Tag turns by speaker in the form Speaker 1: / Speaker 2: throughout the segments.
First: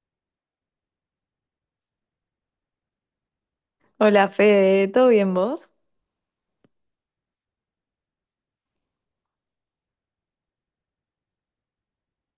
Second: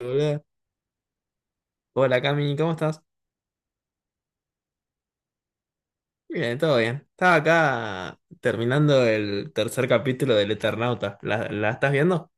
Speaker 1: Hola. Hola, Cami, ¿cómo estás?
Speaker 2: Hola Fede, ¿todo bien vos?
Speaker 1: Bien, todo bien. Estaba acá terminando el tercer capítulo del Eternauta. ¿La estás viendo?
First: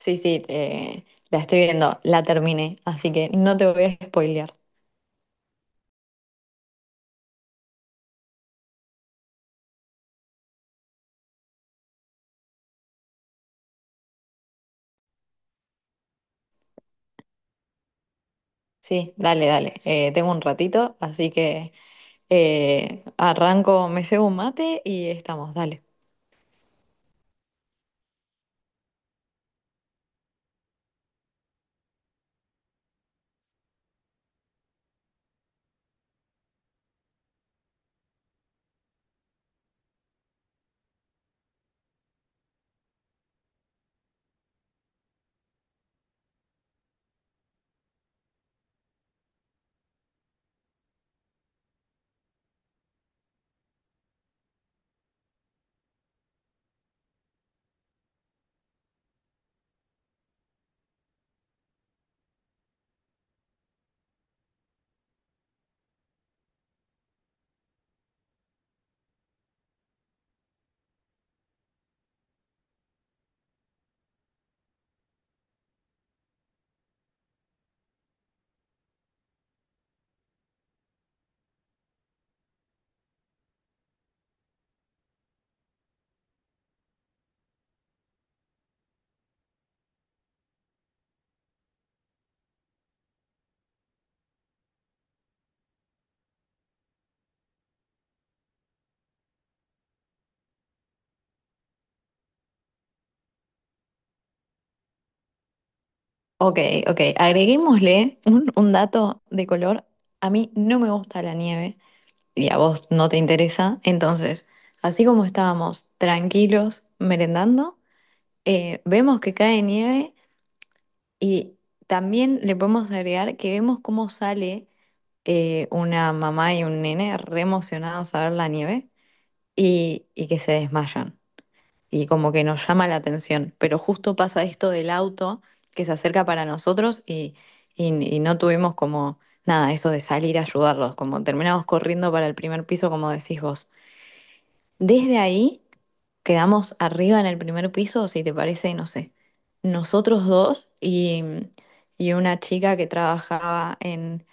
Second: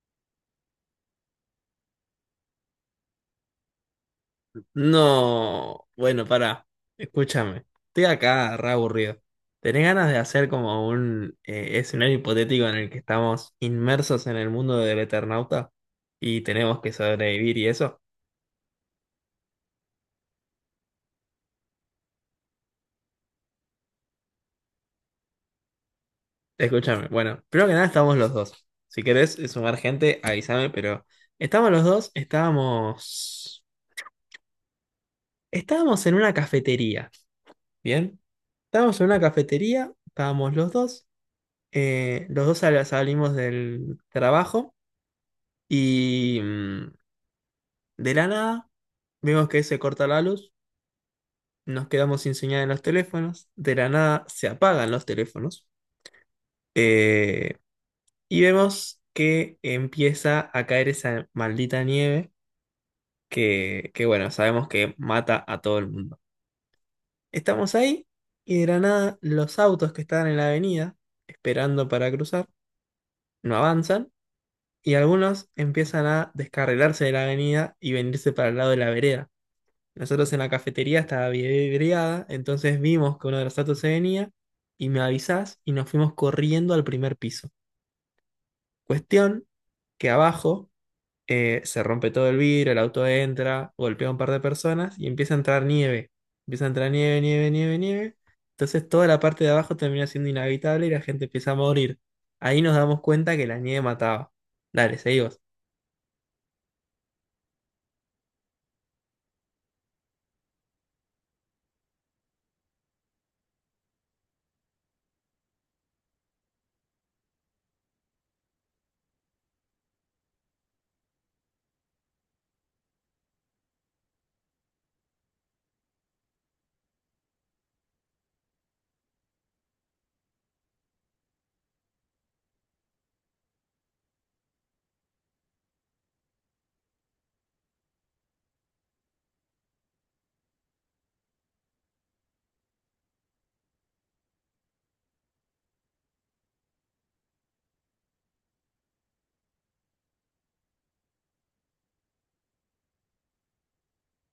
Speaker 2: Sí, sí, la estoy viendo, la terminé, así que no te voy a spoilear.
Speaker 1: No, bueno, pará. Escúchame. Estoy acá re aburrido. ¿Tenés ganas de hacer como un escenario hipotético en el que estamos inmersos en el mundo del Eternauta y tenemos que sobrevivir y eso?
Speaker 2: Sí, dale, dale. Tengo un ratito, así que arranco, me cebo un mate y estamos, dale.
Speaker 1: Escúchame. Bueno, primero que nada estamos los dos. Si querés sumar gente, avísame, pero estamos los dos, estábamos. Estábamos en una cafetería, ¿bien? Estábamos en una cafetería, estábamos los dos salimos del trabajo y de la nada vemos que se corta la luz, nos quedamos sin señal en los teléfonos, de la nada se apagan los teléfonos eh, y vemos que empieza a caer esa maldita nieve que bueno, sabemos que mata a todo el mundo. Estamos ahí y de la nada los autos que estaban en la avenida, esperando para cruzar, no avanzan y algunos empiezan a descarrilarse de la avenida y venirse para el lado de la vereda. Nosotros en la cafetería estaba vidriada, entonces vimos que uno de los autos se venía y me avisás y nos fuimos corriendo al primer piso. Cuestión que abajo se rompe todo el vidrio, el auto entra, golpea a un par de personas y empieza a entrar nieve. Empieza a entrar nieve, nieve, nieve, nieve. Entonces toda la parte de abajo termina siendo inhabitable y la gente empieza a morir. Ahí nos damos cuenta que la nieve mataba. Dale, seguimos.
Speaker 2: Ok, ok. Agreguémosle un dato de color. A mí no me gusta la nieve y a vos no te interesa. Entonces, así como estábamos tranquilos merendando, vemos que cae nieve. Y también le podemos agregar que vemos cómo sale una mamá y un nene re emocionados a ver la nieve y que se desmayan. Y como que nos llama la atención. Pero justo pasa esto del auto que se acerca para nosotros y no tuvimos como nada, eso de salir a ayudarlos, como terminamos corriendo para el primer piso, como decís vos. Desde ahí quedamos arriba en el primer piso, si te parece, no sé, nosotros dos y una chica que trabajaba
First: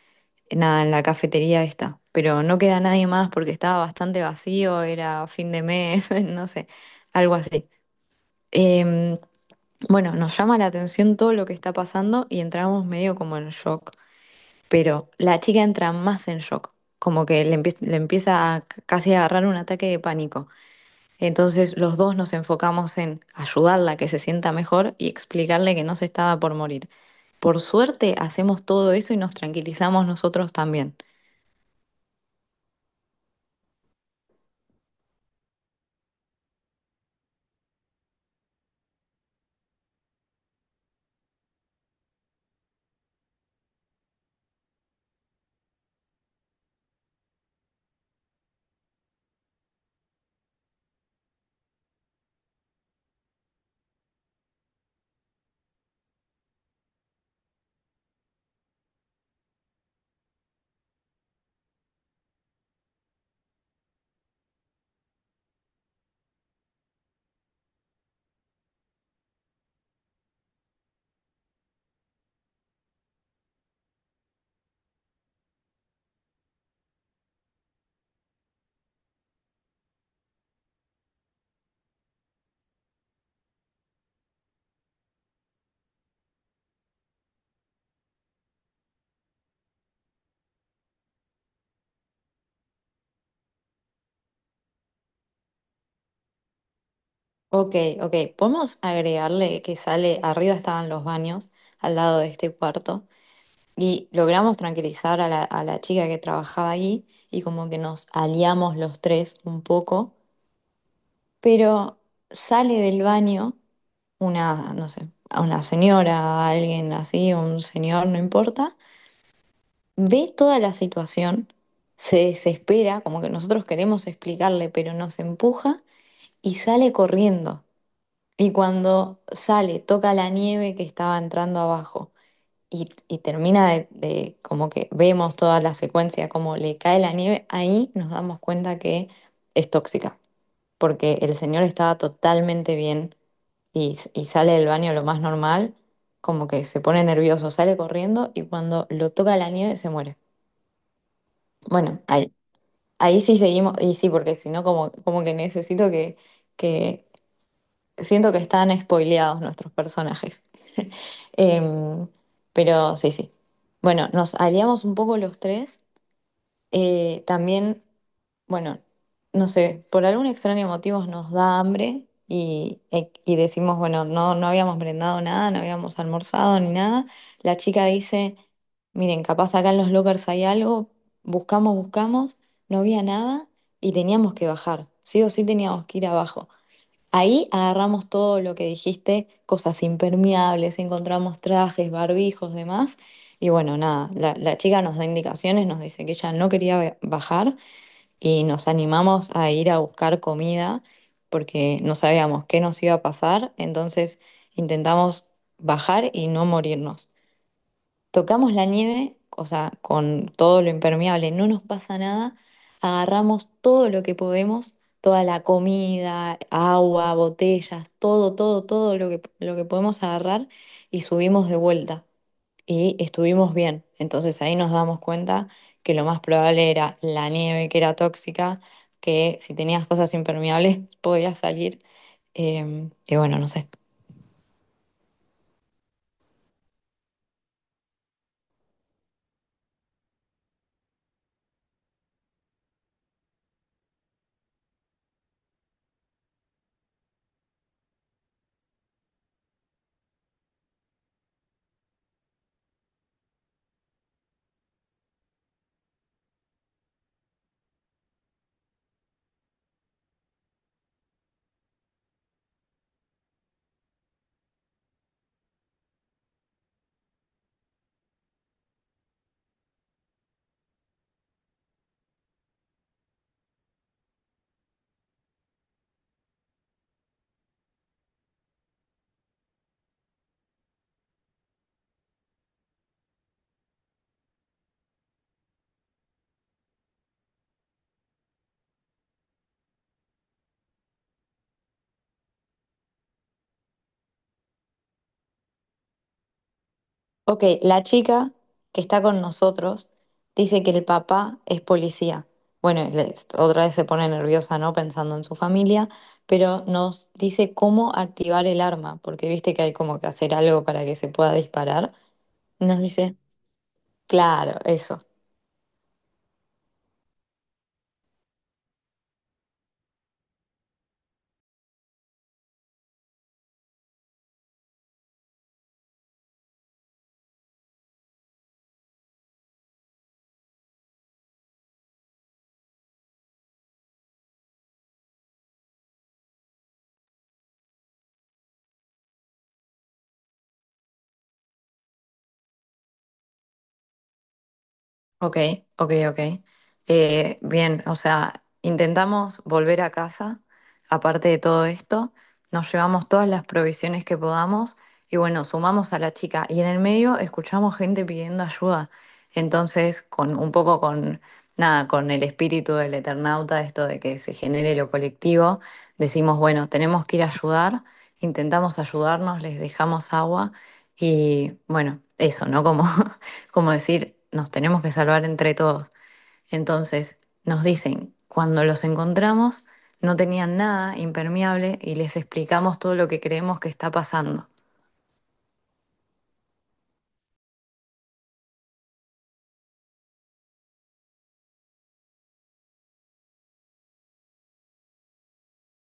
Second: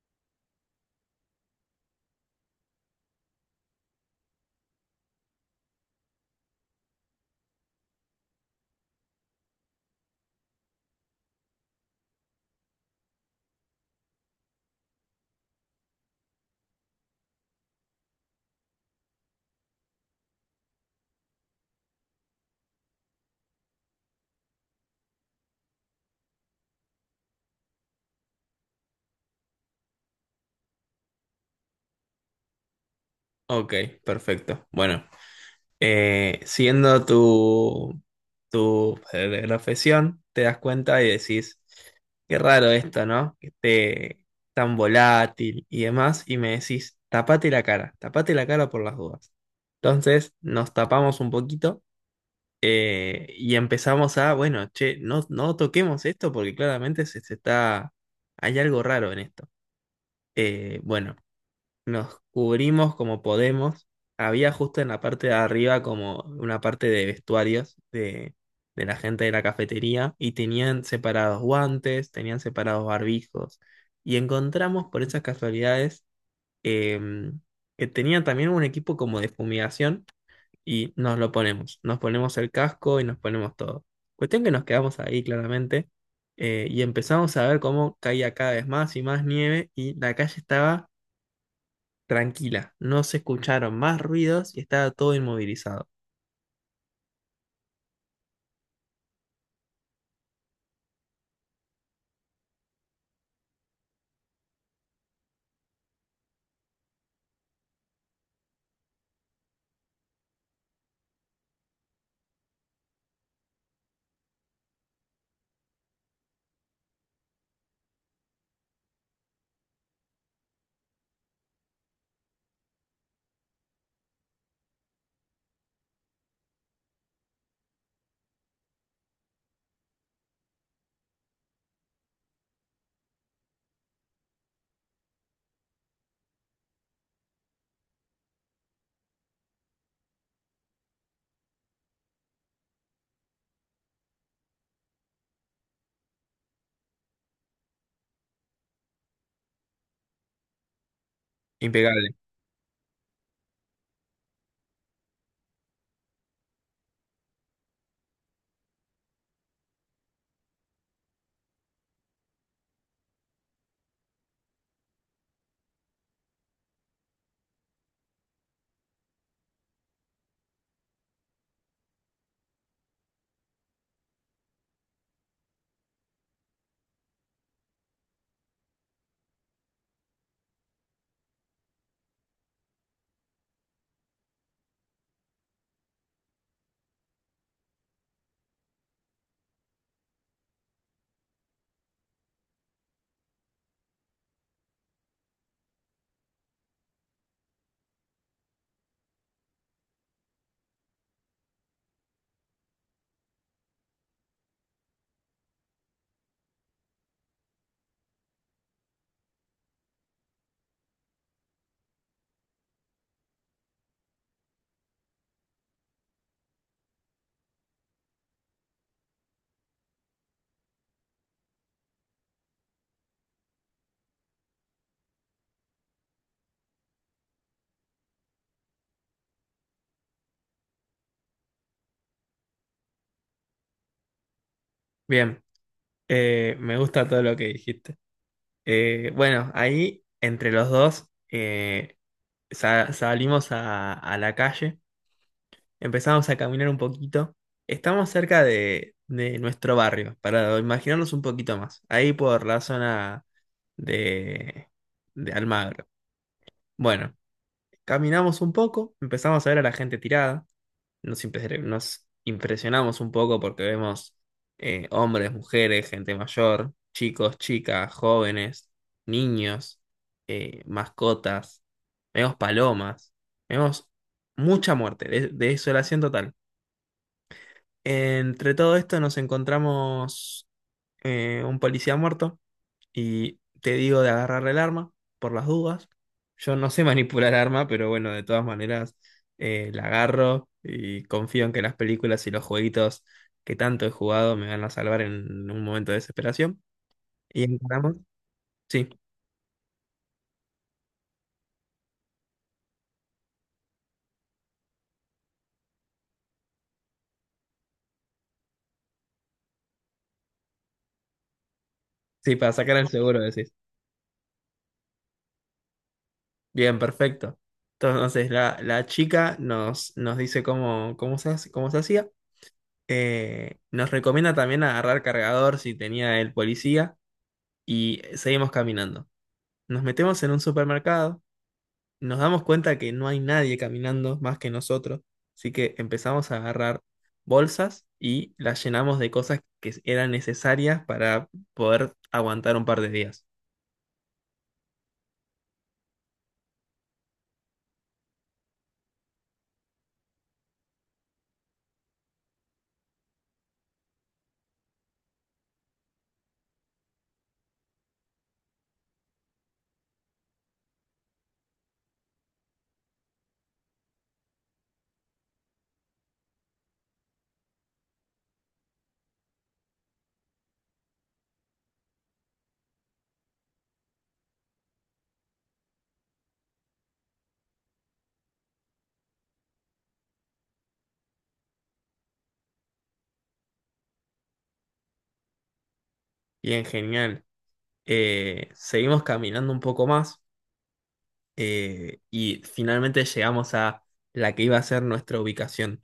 Speaker 2: en nada, en la cafetería esta. Pero no queda nadie más porque estaba bastante vacío, era fin de mes, no sé, algo así. Em, bueno, nos llama la atención todo lo que está pasando y entramos medio como en shock. Pero la chica entra más en shock, como que le, empie- le empieza a casi a agarrar un ataque de pánico. Entonces los dos nos enfocamos en ayudarla a que se sienta mejor y explicarle que no se estaba por morir. Por suerte hacemos todo eso y nos tranquilizamos nosotros también.
Speaker 1: Ok, perfecto. Bueno. Siendo tu profesión, te das cuenta y decís, qué raro esto, ¿no? Que esté tan volátil y demás, y me decís, tapate la cara por las dudas. Entonces nos tapamos un poquito y empezamos a, bueno, che, no, no toquemos esto porque claramente se está, hay algo raro en esto. Bueno. Nos cubrimos como podemos. Había justo en la parte de arriba como una parte de vestuarios de la gente de la cafetería y tenían separados guantes, tenían separados barbijos. Y encontramos por esas casualidades em, que tenían también un equipo como de fumigación y nos lo ponemos. Nos ponemos el casco y nos ponemos todo. Cuestión que nos quedamos ahí claramente y empezamos a ver cómo caía cada vez más y más nieve y la calle estaba tranquila. No se escucharon más ruidos y estaba todo inmovilizado.
Speaker 2: Ok, ok, podemos agregarle que sale, arriba estaban los baños, al lado de este cuarto, y logramos tranquilizar a a la chica que trabajaba ahí y como que nos aliamos los tres un poco, pero sale del baño una, no sé, a una señora, a alguien así, un señor, no importa, ve toda la situación, se desespera, como que nosotros queremos explicarle, pero nos empuja y sale corriendo. Y cuando sale, toca la nieve que estaba entrando abajo y termina como que vemos toda la secuencia, como le cae la nieve, ahí nos damos cuenta que es tóxica, porque el señor estaba totalmente bien y sale del baño lo más normal, como que se pone nervioso, sale corriendo y cuando lo toca la nieve se muere. Bueno,
Speaker 1: Impecable.
Speaker 2: ahí, ahí sí seguimos, y sí, porque si no, como, como que necesito que siento que están spoileados nuestros personajes. Em, pero sí, sí. Bueno, nos aliamos un poco los tres también, bueno, no sé, por algún extraño motivo nos da hambre y decimos, bueno, no, no habíamos brindado nada, no habíamos almorzado ni nada. La chica dice, miren, capaz acá en los lockers hay algo, buscamos, buscamos, no había nada y teníamos que bajar, sí o sí teníamos que ir abajo. Ahí agarramos todo lo que dijiste, cosas impermeables, encontramos trajes, barbijos, demás. Y bueno, nada, la chica nos da indicaciones, nos dice que ella no quería bajar y nos animamos a ir a buscar comida porque no sabíamos qué nos iba a pasar. Entonces intentamos bajar y no morirnos. Tocamos la nieve, o sea, con todo lo impermeable, no nos pasa nada. Agarramos todo lo que podemos, toda la comida, agua, botellas, todo, todo, todo lo que podemos agarrar y subimos de vuelta. Y estuvimos bien. Entonces ahí nos damos cuenta que lo más probable era la nieve que era tóxica, que si tenías cosas impermeables podías salir. Y bueno, no sé.
Speaker 1: Bien, me gusta todo lo que dijiste. Bueno, ahí entre los dos salimos a, la calle, empezamos a caminar un poquito. Estamos cerca de nuestro barrio, para imaginarnos un poquito más, ahí por la zona de, de Almagro. Bueno, caminamos un poco, empezamos a ver a la gente tirada. Nos impresionamos un poco porque vemos hombres, mujeres, gente mayor, chicos, chicas, jóvenes, niños, mascotas, vemos palomas, vemos mucha muerte, desolación total. Entre todo esto nos encontramos un policía muerto y te digo de agarrar el arma por las dudas. Yo no sé manipular arma, pero bueno, de todas maneras la agarro y confío en que las películas y los jueguitos que tanto he jugado me van a salvar en un momento de desesperación. ¿Y
Speaker 2: Ok, la
Speaker 1: encaramos?
Speaker 2: chica que
Speaker 1: Sí,
Speaker 2: está con nosotros dice que el papá es policía. Bueno, otra vez se pone nerviosa, ¿no? Pensando en su familia, pero nos dice cómo activar el arma, porque viste que hay como que hacer algo para que se pueda disparar.
Speaker 1: sí, para sacar
Speaker 2: Nos
Speaker 1: el
Speaker 2: dice,
Speaker 1: seguro, decís.
Speaker 2: claro, eso.
Speaker 1: Bien, perfecto. Entonces la chica nos dice cómo se hacía. Nos recomienda también agarrar cargador si tenía el policía y seguimos caminando. Nos metemos en un supermercado, nos damos cuenta que no hay nadie caminando más que nosotros, así que empezamos a agarrar bolsas y las llenamos de cosas que eran necesarias para poder aguantar un par de días.
Speaker 2: Ok, ok, ok. Bien, o sea, intentamos volver a casa, aparte de todo esto, nos llevamos todas las provisiones que podamos y bueno, sumamos a la chica y en el medio escuchamos gente pidiendo ayuda. Entonces, con un poco con nada, con el espíritu del Eternauta, esto de que se genere lo colectivo, decimos, bueno, tenemos que ir a ayudar, intentamos ayudarnos, les dejamos agua y bueno, eso, ¿no? Como como decir, nos tenemos que salvar entre todos. Entonces, nos dicen, cuando los encontramos, no tenían nada impermeable y les explicamos todo lo que creemos que está pasando.
Speaker 1: Bien, genial. Seguimos caminando un poco más y finalmente llegamos a la que iba a ser nuestra ubicación.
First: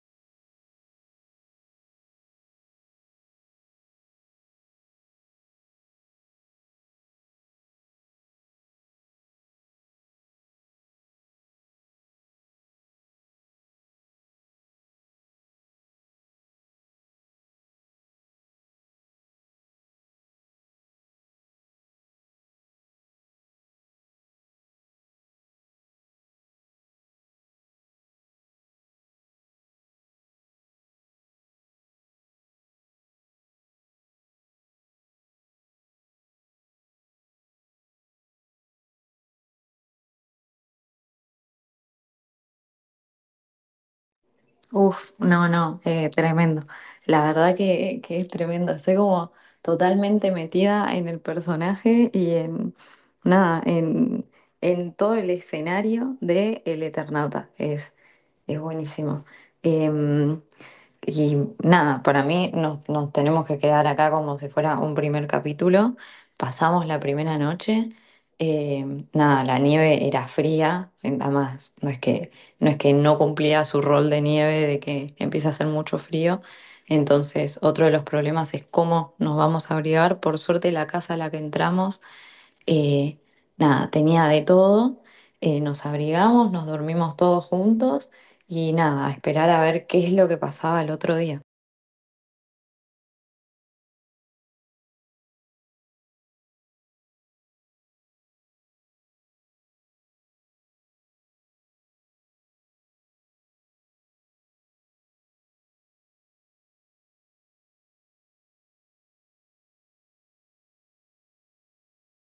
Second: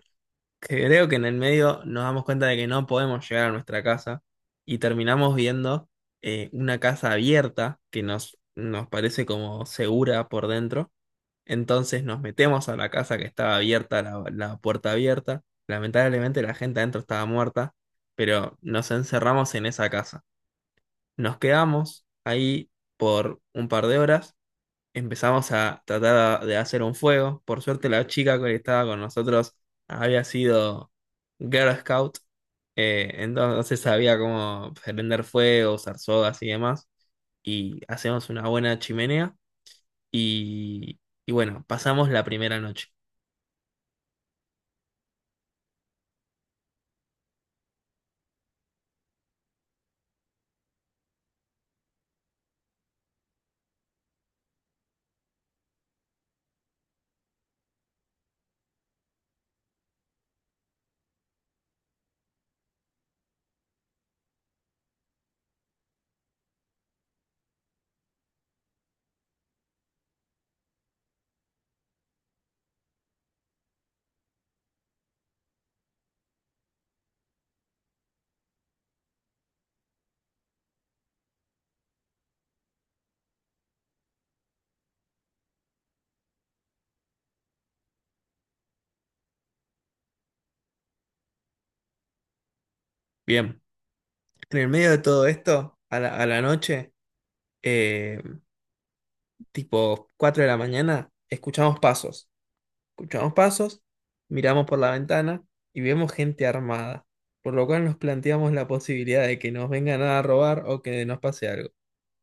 Speaker 1: Creo que en el medio nos damos cuenta de que no podemos llegar a nuestra casa y terminamos viendo una casa abierta que nos parece como segura por dentro. Entonces nos metemos a la casa que estaba abierta, la puerta abierta. Lamentablemente la gente adentro estaba muerta, pero nos encerramos en esa casa. Nos quedamos ahí por un par de horas. Empezamos a tratar de hacer un fuego. Por suerte la chica que estaba con nosotros había sido Girl Scout, entonces sabía cómo prender fuego, usar sogas y demás. Y hacemos una buena chimenea y, y bueno, pasamos la primera noche.
Speaker 2: Uf, no, no, tremendo. La verdad que es tremendo. Estoy como totalmente metida en el personaje y en nada, en todo el escenario de El Eternauta. Es buenísimo. Em, Y nada, para mí nos tenemos que quedar acá como si fuera un primer capítulo. Pasamos la primera noche. Eh, nada, la nieve era fría. Además, no es que, no es que no cumplía su rol de nieve, de que empieza a hacer mucho frío. Entonces, otro de los problemas es cómo nos vamos a abrigar. Por suerte, la casa a la que entramos, eh, nada, tenía de todo, nos abrigamos, nos dormimos todos juntos y nada, a esperar a ver qué es lo que pasaba el otro día.
Speaker 1: Bien, en el medio de todo esto, a la noche, eh, tipo 4 de la mañana, escuchamos pasos. Escuchamos pasos, miramos por la ventana y vemos gente armada, por lo cual nos planteamos la posibilidad de que nos vengan a robar o que nos pase algo.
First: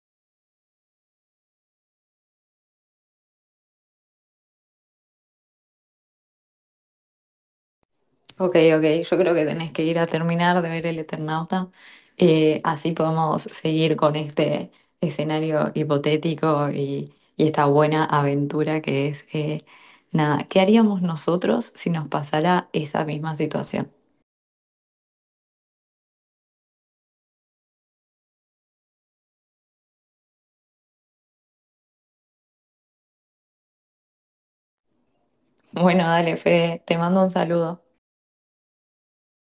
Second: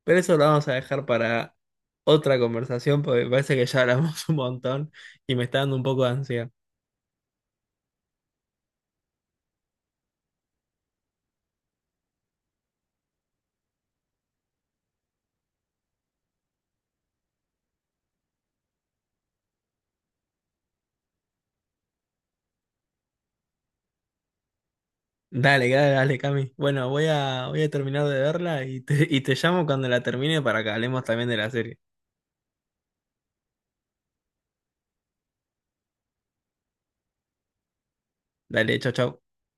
Speaker 1: Pero eso lo vamos a dejar para otra conversación porque me parece que ya hablamos un montón y me está dando un poco de ansiedad.
Speaker 2: Ok, ok, yo creo que tenés que ir a terminar de ver El Eternauta, así podemos seguir con este escenario hipotético y esta buena aventura que es, nada, ¿qué haríamos nosotros si nos pasara esa misma situación?
Speaker 1: Dale, dale, dale, Cami. Bueno, voy a terminar de verla y y te llamo cuando la termine para que hablemos también de la serie.
Speaker 2: Bueno, dale, Fede, te mando un saludo.
Speaker 1: Dale, chau, chau.